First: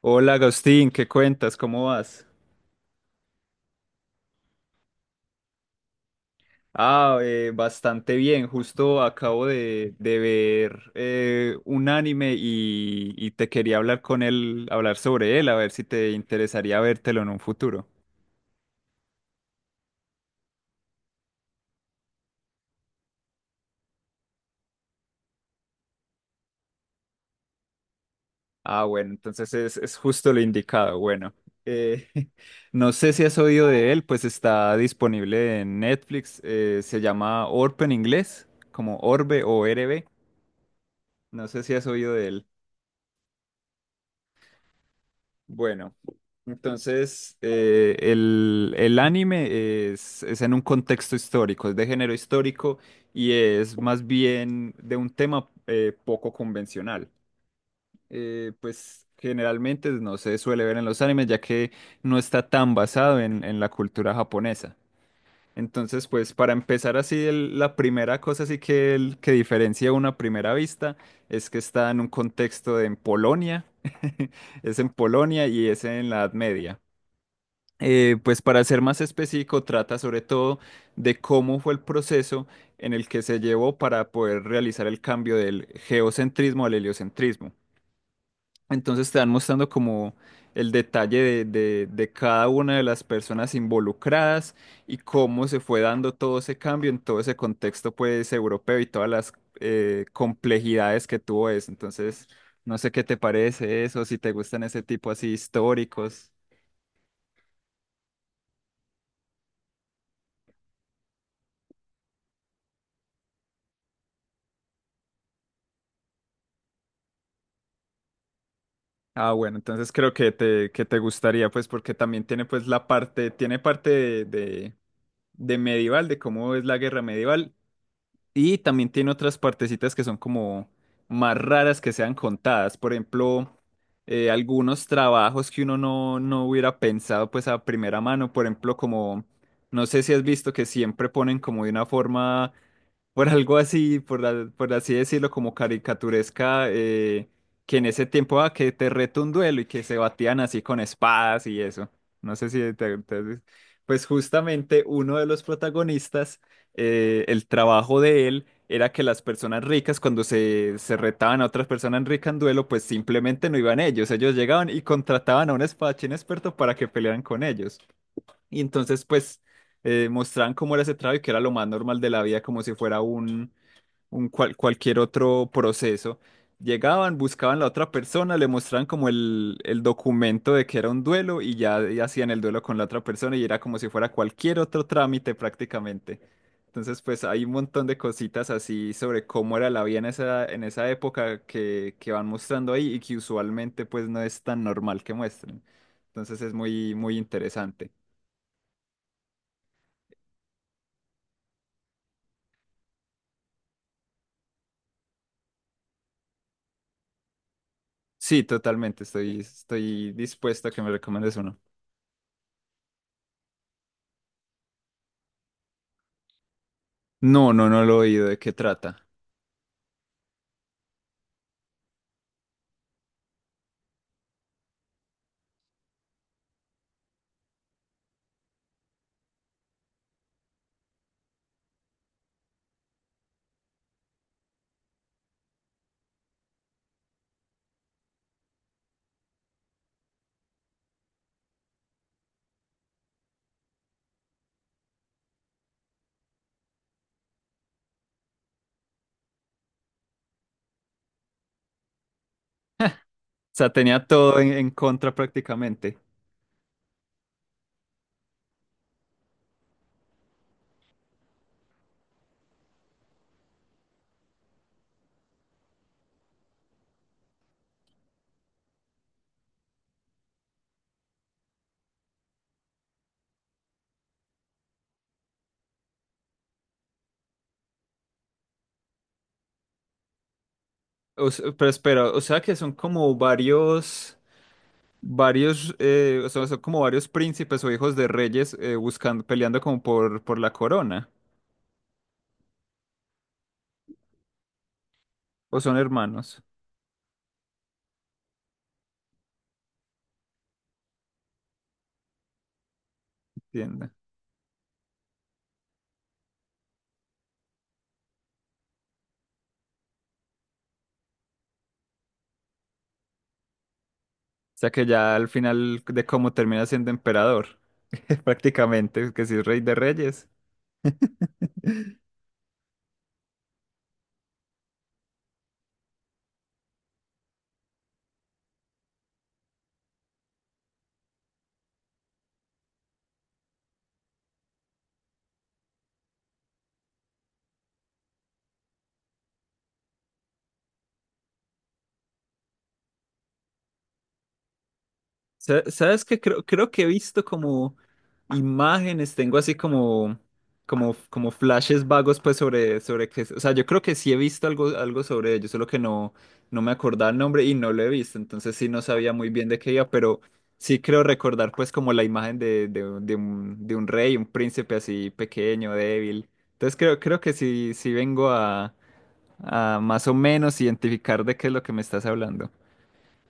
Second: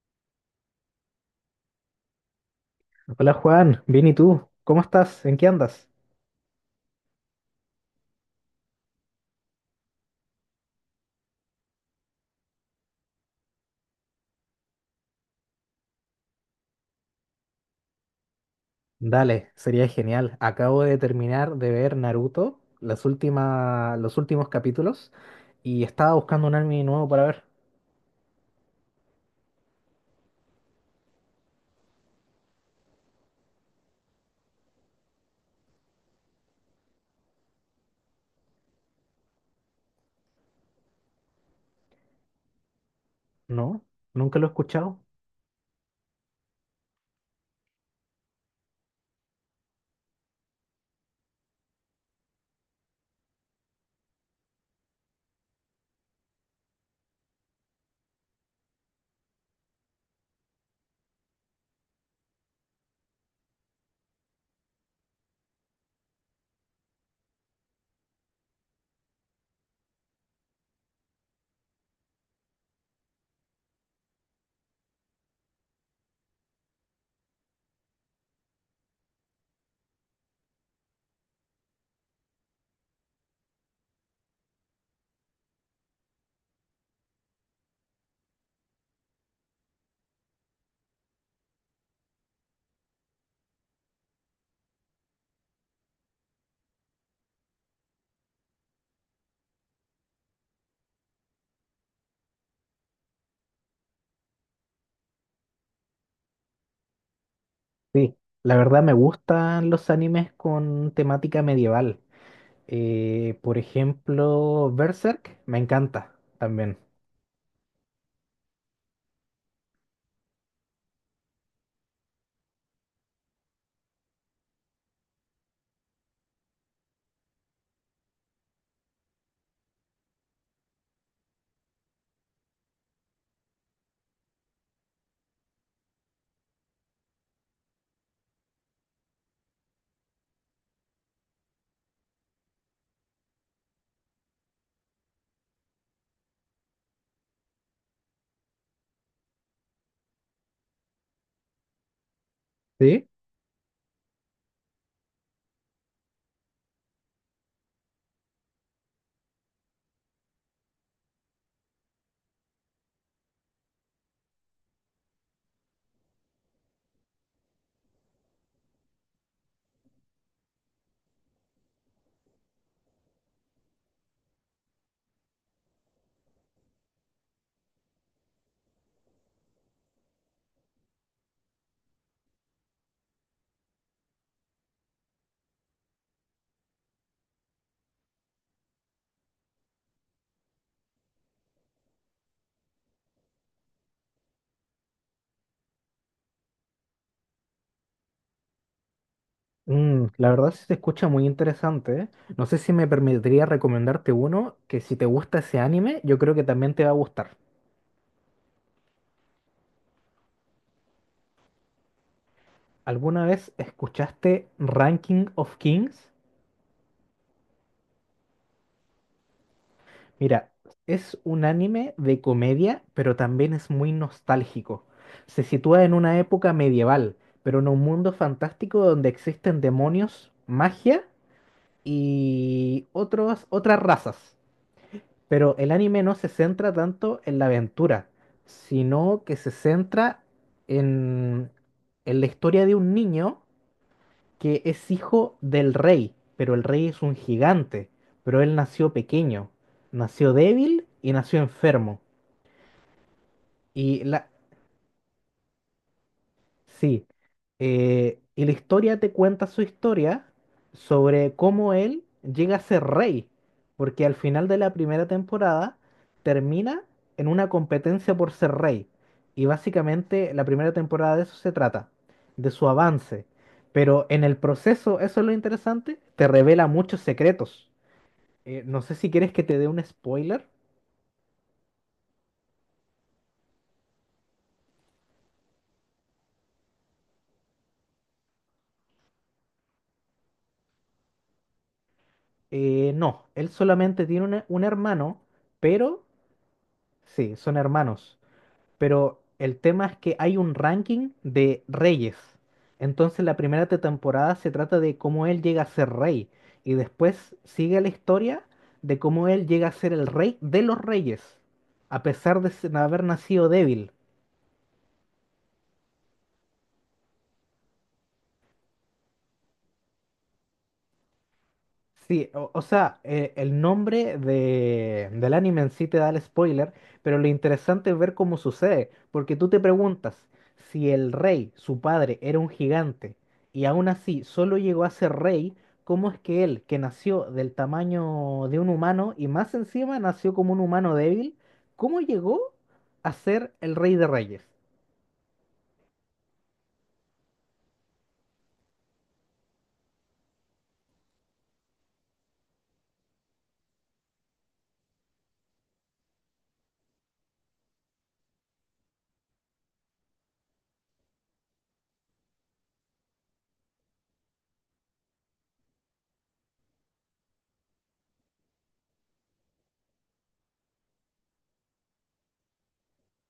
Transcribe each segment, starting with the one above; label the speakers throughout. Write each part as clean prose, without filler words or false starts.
Speaker 1: Hola Agustín, ¿qué cuentas? ¿Cómo vas?
Speaker 2: Hola Juan, bien, ¿y tú, cómo estás? ¿En qué andas?
Speaker 1: Bastante bien. Justo acabo de ver un anime, y te quería hablar con él, hablar sobre él, a ver si te interesaría vértelo en un futuro.
Speaker 2: Dale, sería genial. Acabo de terminar de ver Naruto, los últimos capítulos, y estaba buscando un anime nuevo para ver.
Speaker 1: Ah, bueno, entonces es justo lo indicado. Bueno, eh, no sé si has oído de él, pues está disponible en Netflix. Se llama Orb en inglés, como Orbe o RB. No sé si has oído de él.
Speaker 2: ¿No? ¿Nunca lo he escuchado?
Speaker 1: Bueno, entonces el anime es en un contexto histórico, es de género histórico y es más bien de un tema poco convencional. Pues generalmente no se suele ver en los animes, ya que no está tan basado en la cultura japonesa. Entonces, pues para empezar así, la primera cosa así que, que diferencia una primera vista es que está en un contexto de en Polonia, es en Polonia y es en la Edad Media. Pues para ser más específico, trata sobre todo de cómo fue el proceso en el que se llevó para poder realizar el cambio del geocentrismo al heliocentrismo. Entonces te van mostrando como el detalle de cada una de las personas involucradas y cómo se fue dando todo ese cambio en todo ese contexto pues europeo y todas las complejidades que tuvo eso. Entonces, no sé qué te parece eso, si te gustan ese tipo así históricos.
Speaker 2: Sí, la verdad me gustan los animes con temática medieval. Por ejemplo, Berserk me encanta también.
Speaker 1: Ah, bueno, entonces creo que que te gustaría pues porque también tiene pues la parte, tiene parte de medieval, de cómo es la guerra medieval. Y también tiene otras partecitas que son como más raras que sean contadas. Por ejemplo, algunos trabajos que uno no hubiera pensado pues a primera mano. Por ejemplo, como, no sé si has visto que siempre ponen como de una forma, por algo así, por, por así decirlo, como caricaturesca, que en ese tiempo, ah, que te reto un duelo y que se batían así con espadas y eso. No sé si te,
Speaker 2: ¿Sí?
Speaker 1: te- Pues justamente uno de los protagonistas el trabajo de él era que las personas ricas, cuando se retaban a otras personas ricas en duelo, pues simplemente no iban ellos. Ellos llegaban y contrataban a un espadachín experto para que pelearan con ellos. Y entonces, pues, mostraban cómo era ese trabajo y que era lo más normal de la vida, como si fuera un cualquier otro proceso. Llegaban, buscaban a la otra persona, le mostraban como el documento de que era un duelo, y ya, y hacían el duelo con la otra persona y era como si fuera cualquier otro trámite prácticamente. Entonces, pues hay un montón de cositas así sobre cómo era la vida en en esa época que van mostrando ahí y que usualmente pues no es tan normal que muestren. Entonces es muy, muy interesante.
Speaker 2: Mm, la verdad sí se escucha muy interesante, ¿eh? No sé si me permitiría recomendarte uno que, si te gusta ese anime, yo creo que también te va a gustar.
Speaker 1: Sí, totalmente, estoy dispuesto a que me recomiendes uno.
Speaker 2: ¿Alguna vez escuchaste Ranking of Kings?
Speaker 1: No, no, no lo he oído, ¿de qué trata?
Speaker 2: Mira, es un anime de comedia, pero también es muy nostálgico. Se sitúa en una época medieval, pero en un mundo fantástico donde existen demonios, magia y otras razas. Pero el anime no se centra tanto en la aventura, sino que se centra en, en la historia de un niño que es hijo del rey, pero el rey es un gigante, pero él nació pequeño, nació débil y nació enfermo.
Speaker 1: O sea,
Speaker 2: Y
Speaker 1: tenía
Speaker 2: la-
Speaker 1: todo en contra prácticamente.
Speaker 2: Sí, y la historia te cuenta su historia sobre cómo él llega a ser rey, porque al final de la primera temporada termina en una competencia por ser rey. Y básicamente la primera temporada de eso se trata, de su avance. Pero en el proceso, eso es lo interesante, te revela muchos secretos. No sé si quieres que te dé un spoiler.
Speaker 1: Pero espera, o sea que son como varios, varios, o sea, son como varios príncipes o hijos de reyes buscando, peleando como por la corona.
Speaker 2: No, él solamente tiene un hermano,
Speaker 1: O son
Speaker 2: pero
Speaker 1: hermanos,
Speaker 2: sí, son hermanos. Pero el tema es que hay un ranking de reyes. Entonces la
Speaker 1: entiende. O
Speaker 2: temporada se trata de cómo él llega a ser rey. Y después sigue la historia de cómo él llega a ser el rey de los reyes, a pesar de haber nacido débil.
Speaker 1: sea que ya al final de cómo termina siendo emperador, prácticamente, que si es rey de reyes.
Speaker 2: Sí, o sea, el nombre del anime en sí te da el spoiler, pero lo interesante es ver cómo sucede, porque tú te preguntas si el rey, su padre, era un gigante y aún así solo llegó a ser rey, ¿cómo es que él, que nació del tamaño de un humano y más encima nació como un humano débil, cómo llegó a ser el rey de reyes?
Speaker 1: ¿Sabes qué? Creo que he visto como imágenes, tengo así como flashes vagos pues sobre que, o sea, yo creo que sí he visto algo, algo sobre ello, solo que no, no me acordaba el nombre y no lo he visto, entonces sí no sabía muy bien de qué iba, pero sí creo recordar pues como la imagen de un rey, un príncipe así pequeño, débil. Entonces creo que sí, sí vengo a más o menos identificar de qué es lo que me estás hablando.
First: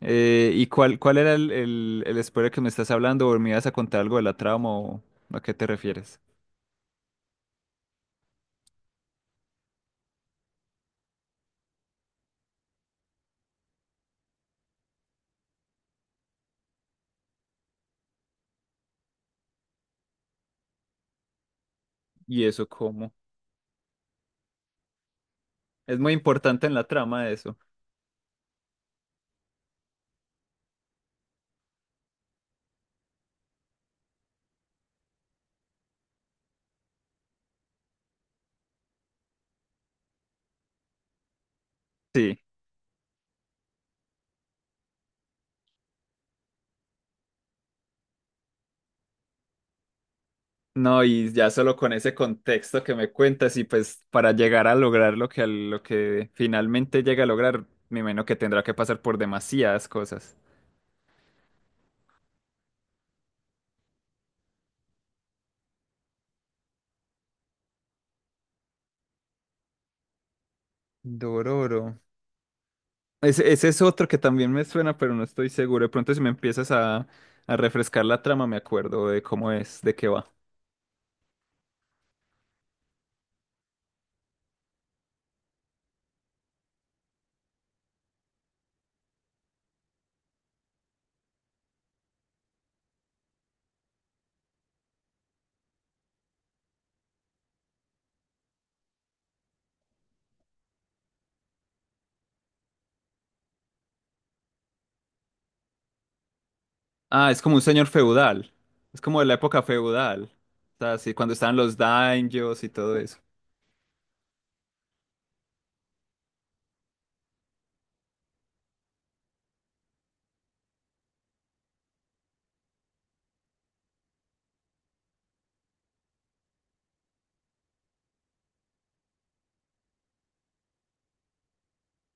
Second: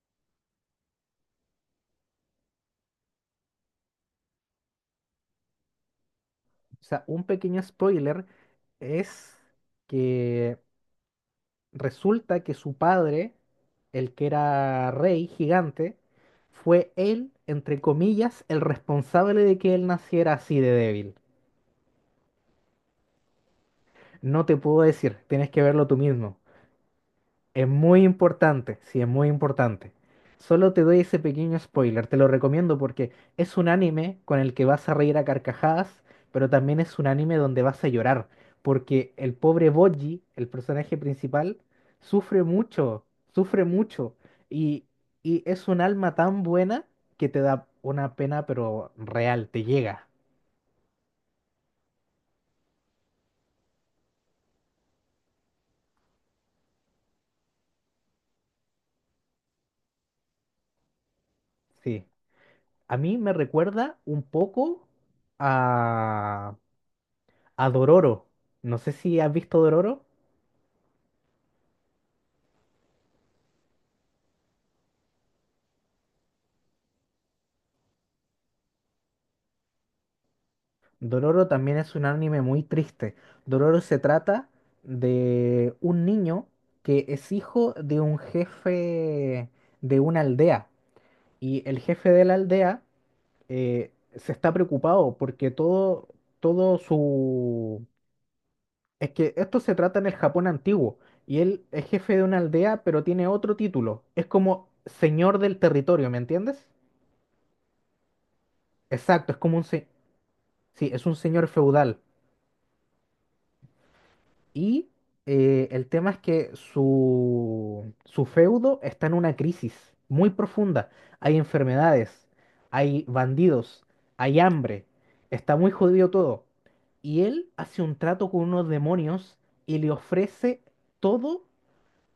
Speaker 1: ¿Y cuál era el spoiler que me estás hablando? ¿O me ibas a contar algo de la trama o a qué te refieres?
Speaker 2: O sea, un pequeño spoiler es que resulta que su padre, el que era rey gigante, fue él, entre comillas, el responsable de que él naciera así de débil.
Speaker 1: ¿Y eso cómo?
Speaker 2: No te puedo decir, tienes que verlo tú
Speaker 1: Es muy
Speaker 2: mismo.
Speaker 1: importante en la trama eso.
Speaker 2: Es muy importante, sí, es muy importante. Solo te doy ese pequeño spoiler, te lo recomiendo porque es un anime con el que vas a reír a carcajadas, pero también es un anime donde vas a llorar, porque el pobre Boji, el personaje principal,
Speaker 1: Sí,
Speaker 2: sufre mucho, sufre mucho, y, y es un alma tan buena que te da una pena, pero real, te llega.
Speaker 1: no, y ya solo con ese contexto que me cuentas y pues para llegar a lograr lo que, lo que finalmente llega a lograr, me imagino que tendrá que pasar por demasiadas cosas.
Speaker 2: Sí. A mí me recuerda un poco a... a Dororo. No sé si has visto Dororo.
Speaker 1: Dororo. Ese es otro que también me suena, pero no estoy seguro. De pronto si me empiezas a refrescar la trama, me acuerdo de cómo es, de qué va.
Speaker 2: Dororo también es un anime muy triste. Dororo se trata de un niño que es hijo de un jefe de una aldea. Y el jefe de la aldea se está preocupado porque todo su... Es que esto se trata en el Japón antiguo. Y él es jefe de una aldea, pero tiene otro título. Es como señor del territorio, ¿me entiendes?
Speaker 1: Ah, es como un señor feudal. Es como de
Speaker 2: Exacto,
Speaker 1: la
Speaker 2: es como
Speaker 1: época feudal. O
Speaker 2: sí,
Speaker 1: sea,
Speaker 2: es
Speaker 1: sí,
Speaker 2: un
Speaker 1: cuando
Speaker 2: señor
Speaker 1: estaban los
Speaker 2: feudal.
Speaker 1: daños y todo eso.
Speaker 2: Y el tema es que su feudo está en una crisis muy profunda. Hay enfermedades, hay bandidos, hay hambre. Está muy jodido todo. Y él hace un trato con unos demonios y le ofrece todo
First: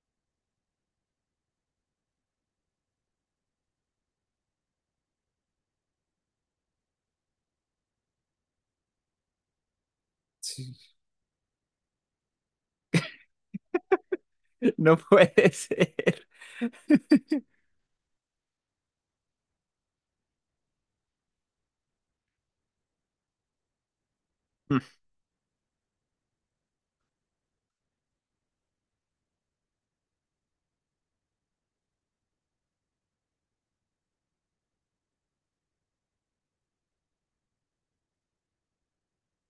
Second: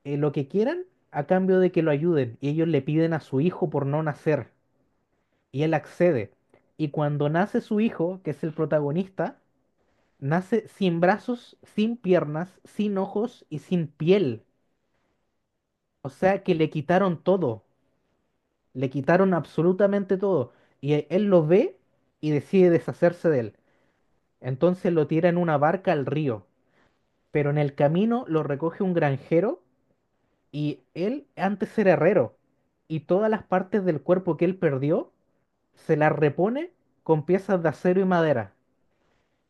Speaker 2: lo que quieran a cambio de que lo ayuden. Y ellos le piden a su hijo por no nacer. Y él accede. Y cuando nace su hijo, que es el protagonista, nace
Speaker 1: Sí.
Speaker 2: sin brazos, sin piernas, sin ojos y sin piel.
Speaker 1: No puede ser.
Speaker 2: O sea que le quitaron todo. Le quitaron absolutamente todo. Y él lo ve y decide deshacerse de él.
Speaker 1: Mm.
Speaker 2: Entonces lo tira en una barca al río. Pero en el camino lo recoge un granjero, y él antes era herrero. Y todas las partes del cuerpo que él perdió se las repone con piezas de acero y madera.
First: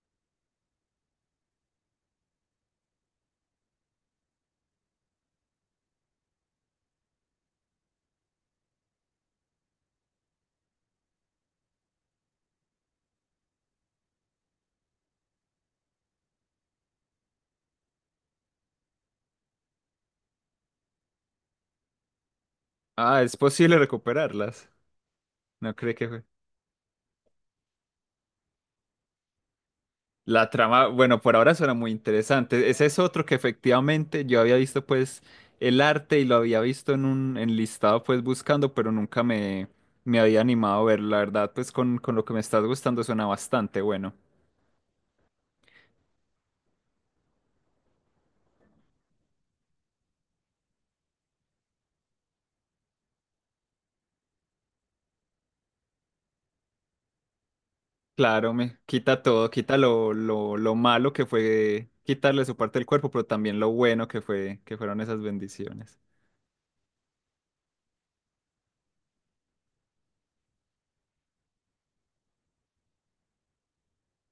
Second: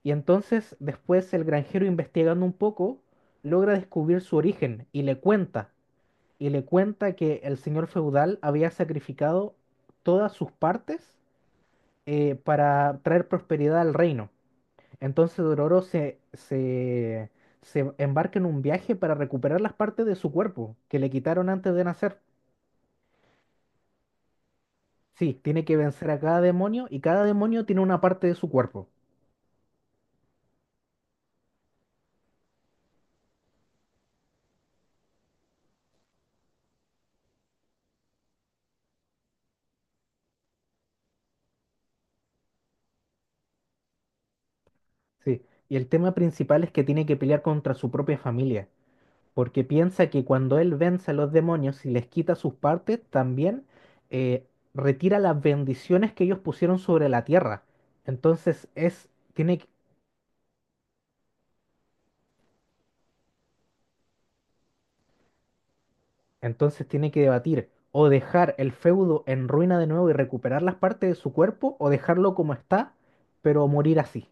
Speaker 2: Y entonces, después, el granjero, investigando un poco, logra descubrir su origen y le cuenta, que el señor feudal había sacrificado todas sus partes para traer prosperidad al reino. Entonces Dororo se embarca en un viaje para recuperar las partes de su cuerpo que le quitaron antes de nacer.
Speaker 1: Ah, es posible recuperarlas.
Speaker 2: Sí, tiene
Speaker 1: No
Speaker 2: que
Speaker 1: cree que
Speaker 2: vencer a
Speaker 1: fue.
Speaker 2: cada demonio y cada demonio tiene una parte de su cuerpo.
Speaker 1: La trama, bueno, por ahora suena muy interesante. Ese es otro que efectivamente yo había visto, pues, el arte y lo había visto en un enlistado, pues, buscando, pero nunca me, me había animado a ver. La verdad, pues, con lo que me estás gustando suena bastante bueno.
Speaker 2: Sí, y el tema principal es que tiene que pelear contra su propia familia porque piensa que cuando él vence a los demonios y les quita sus partes, también eh, retira las bendiciones que ellos pusieron sobre la tierra.
Speaker 1: Claro,
Speaker 2: Entonces
Speaker 1: me
Speaker 2: es,
Speaker 1: quita todo,
Speaker 2: tiene, que-
Speaker 1: quita lo malo que fue quitarle su parte del cuerpo, pero también lo bueno que fue, que fueron esas bendiciones.
Speaker 2: entonces tiene que debatir o dejar el feudo en ruina de nuevo y recuperar las partes de su cuerpo, o dejarlo como está, pero morir así.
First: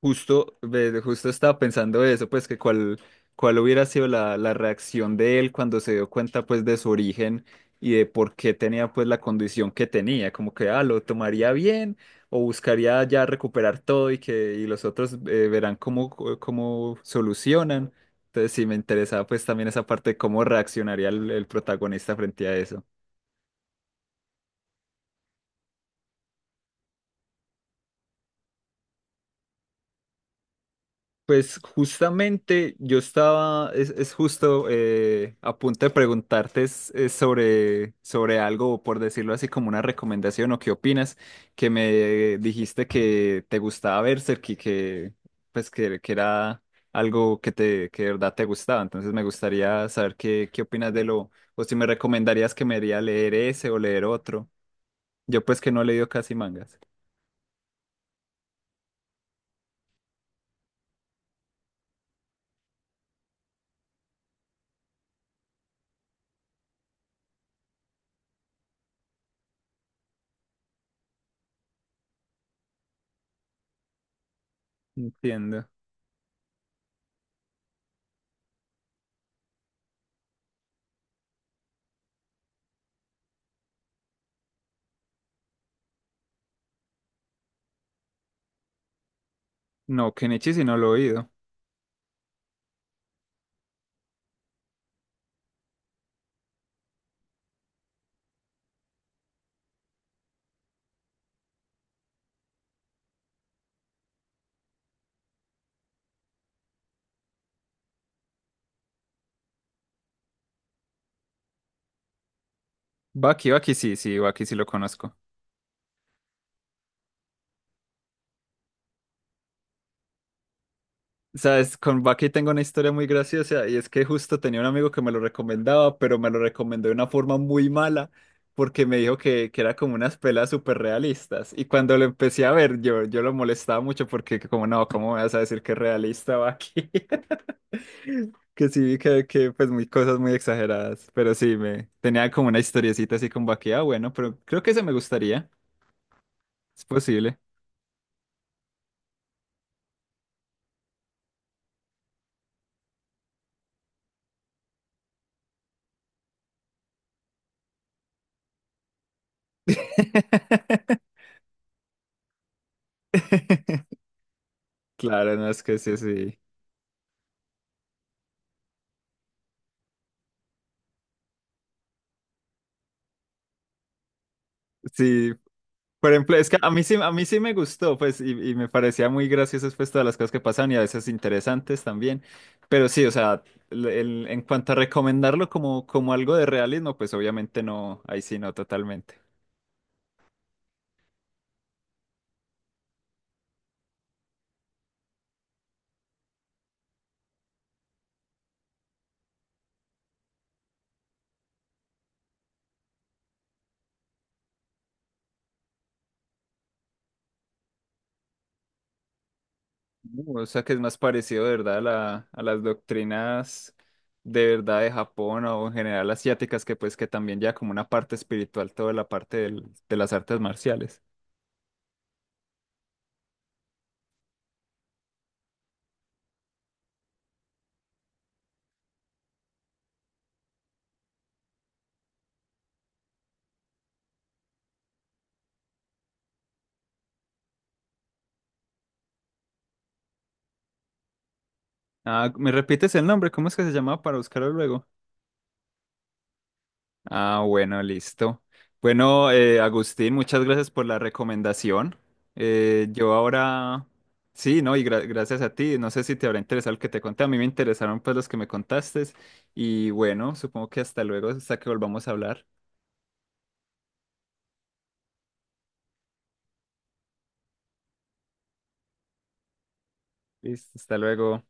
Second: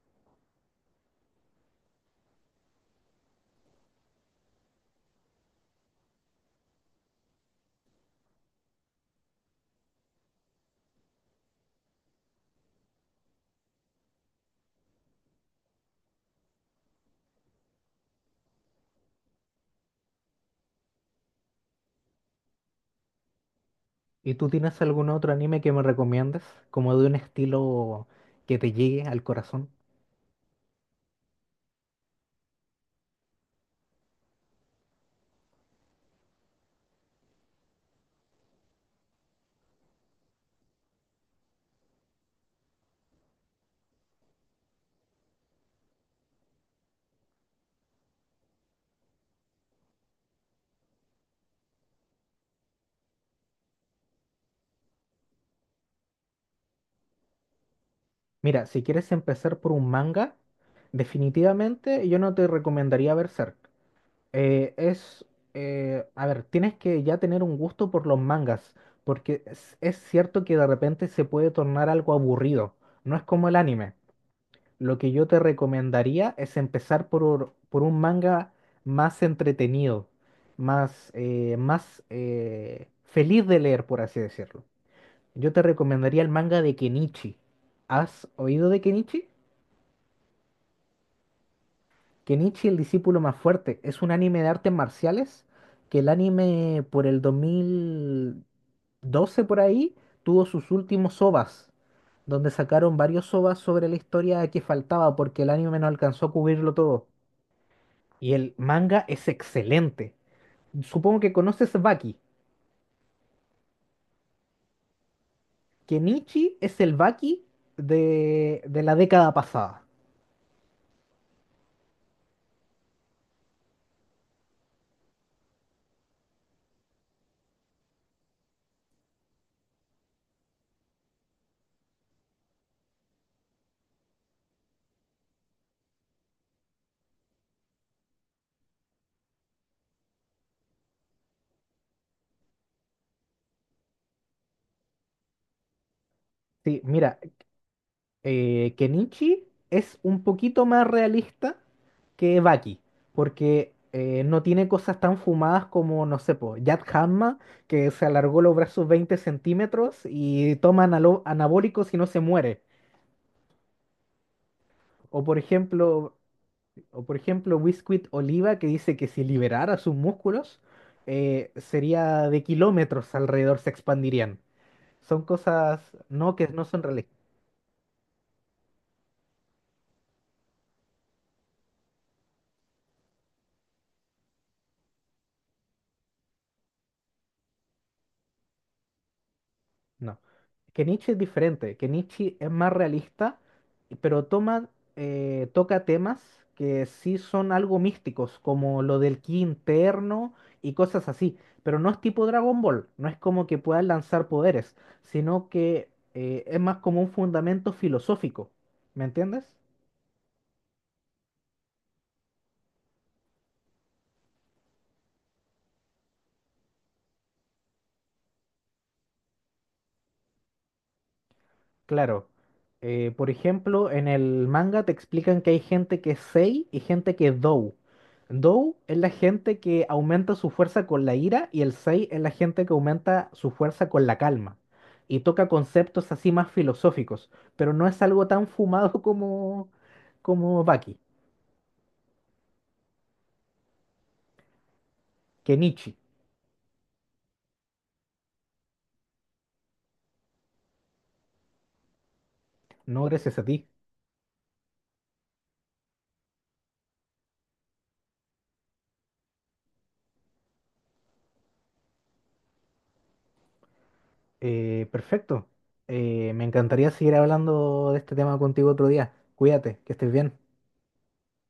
Speaker 1: Justo, ve, justo estaba pensando eso, pues que cuál, cuál hubiera sido la, la reacción de él cuando se dio cuenta pues de su origen y de por qué tenía pues la condición que tenía, como que ah, lo tomaría bien o buscaría ya recuperar todo y que y los otros verán cómo, cómo solucionan. Entonces sí me interesaba pues también esa parte de cómo reaccionaría el protagonista frente a eso.
Speaker 2: ¿Y tú tienes algún otro anime que me recomiendes? Como de un estilo que te llegue al corazón.
Speaker 1: Pues justamente yo estaba, es justo a punto de preguntarte es sobre, sobre algo, por decirlo así, como una recomendación o qué opinas, que me dijiste que te gustaba Berserk y que pues que era algo que te que de verdad te gustaba. Entonces me gustaría saber qué, qué opinas de lo, o si me recomendarías que me iría a leer ese o leer otro. Yo pues que no he leído casi mangas.
Speaker 2: Mira, si quieres empezar por un manga, definitivamente yo no te recomendaría Berserk. Eh, es, a ver, tienes que ya tener un gusto por los mangas, porque es cierto que de repente se puede tornar algo aburrido. No es como el anime. Lo que yo te
Speaker 1: Entiendo.
Speaker 2: recomendaría es empezar por un manga más entretenido, más feliz de leer, por así decirlo. Yo te recomendaría el manga de Kenichi. ¿Has oído de Kenichi?
Speaker 1: No, Kenichi sí no lo he oído.
Speaker 2: Kenichi el discípulo más fuerte es un anime de artes marciales, que el anime por el 2012 por ahí tuvo sus últimos OVAs, donde sacaron varios OVAs sobre la historia que faltaba porque el anime no alcanzó a cubrirlo todo. Y el manga es excelente. Supongo que conoces Baki.
Speaker 1: Baki, Baki sí, sí, Baki sí lo conozco.
Speaker 2: Kenichi es el Baki de la década pasada.
Speaker 1: Sabes, con Baki tengo una historia muy graciosa y es que justo tenía un amigo que me lo recomendaba, pero me lo recomendó de una forma muy mala porque me dijo que era como unas pelas súper realistas. Y cuando lo empecé a ver, yo lo molestaba mucho porque que como no, ¿cómo me vas a decir que es realista Baki? Que sí vi que pues muy cosas muy exageradas, pero sí, me tenía como una historiecita así con Baki, ah, bueno, pero creo que ese me gustaría,
Speaker 2: Sí,
Speaker 1: es
Speaker 2: mira,
Speaker 1: posible.
Speaker 2: Kenichi es un poquito más realista que Baki, porque no tiene cosas tan fumadas como, no sé, po, Yad Hamma, que se alargó los brazos 20 centímetros y toma anabólicos y no se muere. O
Speaker 1: Claro,
Speaker 2: por
Speaker 1: no es que
Speaker 2: ejemplo,
Speaker 1: sí, sí.
Speaker 2: o por ejemplo, Biscuit Oliva, que dice que si liberara sus músculos, sería de kilómetros alrededor, se expandirían. Son
Speaker 1: Sí,
Speaker 2: cosas
Speaker 1: por ejemplo,
Speaker 2: que
Speaker 1: es que
Speaker 2: no son
Speaker 1: a
Speaker 2: realistas.
Speaker 1: mí sí me gustó, pues, y me parecía muy graciosas, pues, todas las cosas que pasaban y a veces interesantes también. Pero sí, o sea, en cuanto a recomendarlo como, como algo de realismo, pues, obviamente no, ahí sí no, totalmente.
Speaker 2: No. Que Nietzsche es diferente, que Nietzsche es más realista, pero toca temas que sí son algo místicos, como lo del ki interno y cosas así. Pero no es tipo Dragon Ball, no es como que puedas lanzar poderes, sino que es más como un fundamento filosófico. ¿Me entiendes?
Speaker 1: O sea, que es más parecido, de verdad, a a las doctrinas de verdad de Japón o en general asiáticas, que pues, que también ya como una parte espiritual, toda la parte de las artes marciales.
Speaker 2: Claro. Por ejemplo, en el manga te explican que hay gente que es Sei y gente que es Dou. Dou es la gente que aumenta su fuerza con la ira y el Sei es la gente que aumenta su fuerza con la calma. Y toca conceptos así más filosóficos, pero no es algo tan fumado como como Baki,
Speaker 1: Ah, ¿me repites el nombre? ¿Cómo es que se llamaba para buscarlo luego?
Speaker 2: que Nietzsche.
Speaker 1: Ah, bueno, listo. Bueno, Agustín, muchas gracias por la recomendación.
Speaker 2: No,
Speaker 1: Yo
Speaker 2: gracias a ti.
Speaker 1: ahora, sí, ¿no? Y gracias a ti. No sé si te habrá interesado el que te conté. A mí me interesaron pues los que me contaste. Y bueno, supongo que hasta luego, hasta que volvamos a hablar.
Speaker 2: Perfecto. Me encantaría seguir hablando de este tema contigo otro día. Cuídate, que estés bien.
Speaker 1: Listo, hasta luego.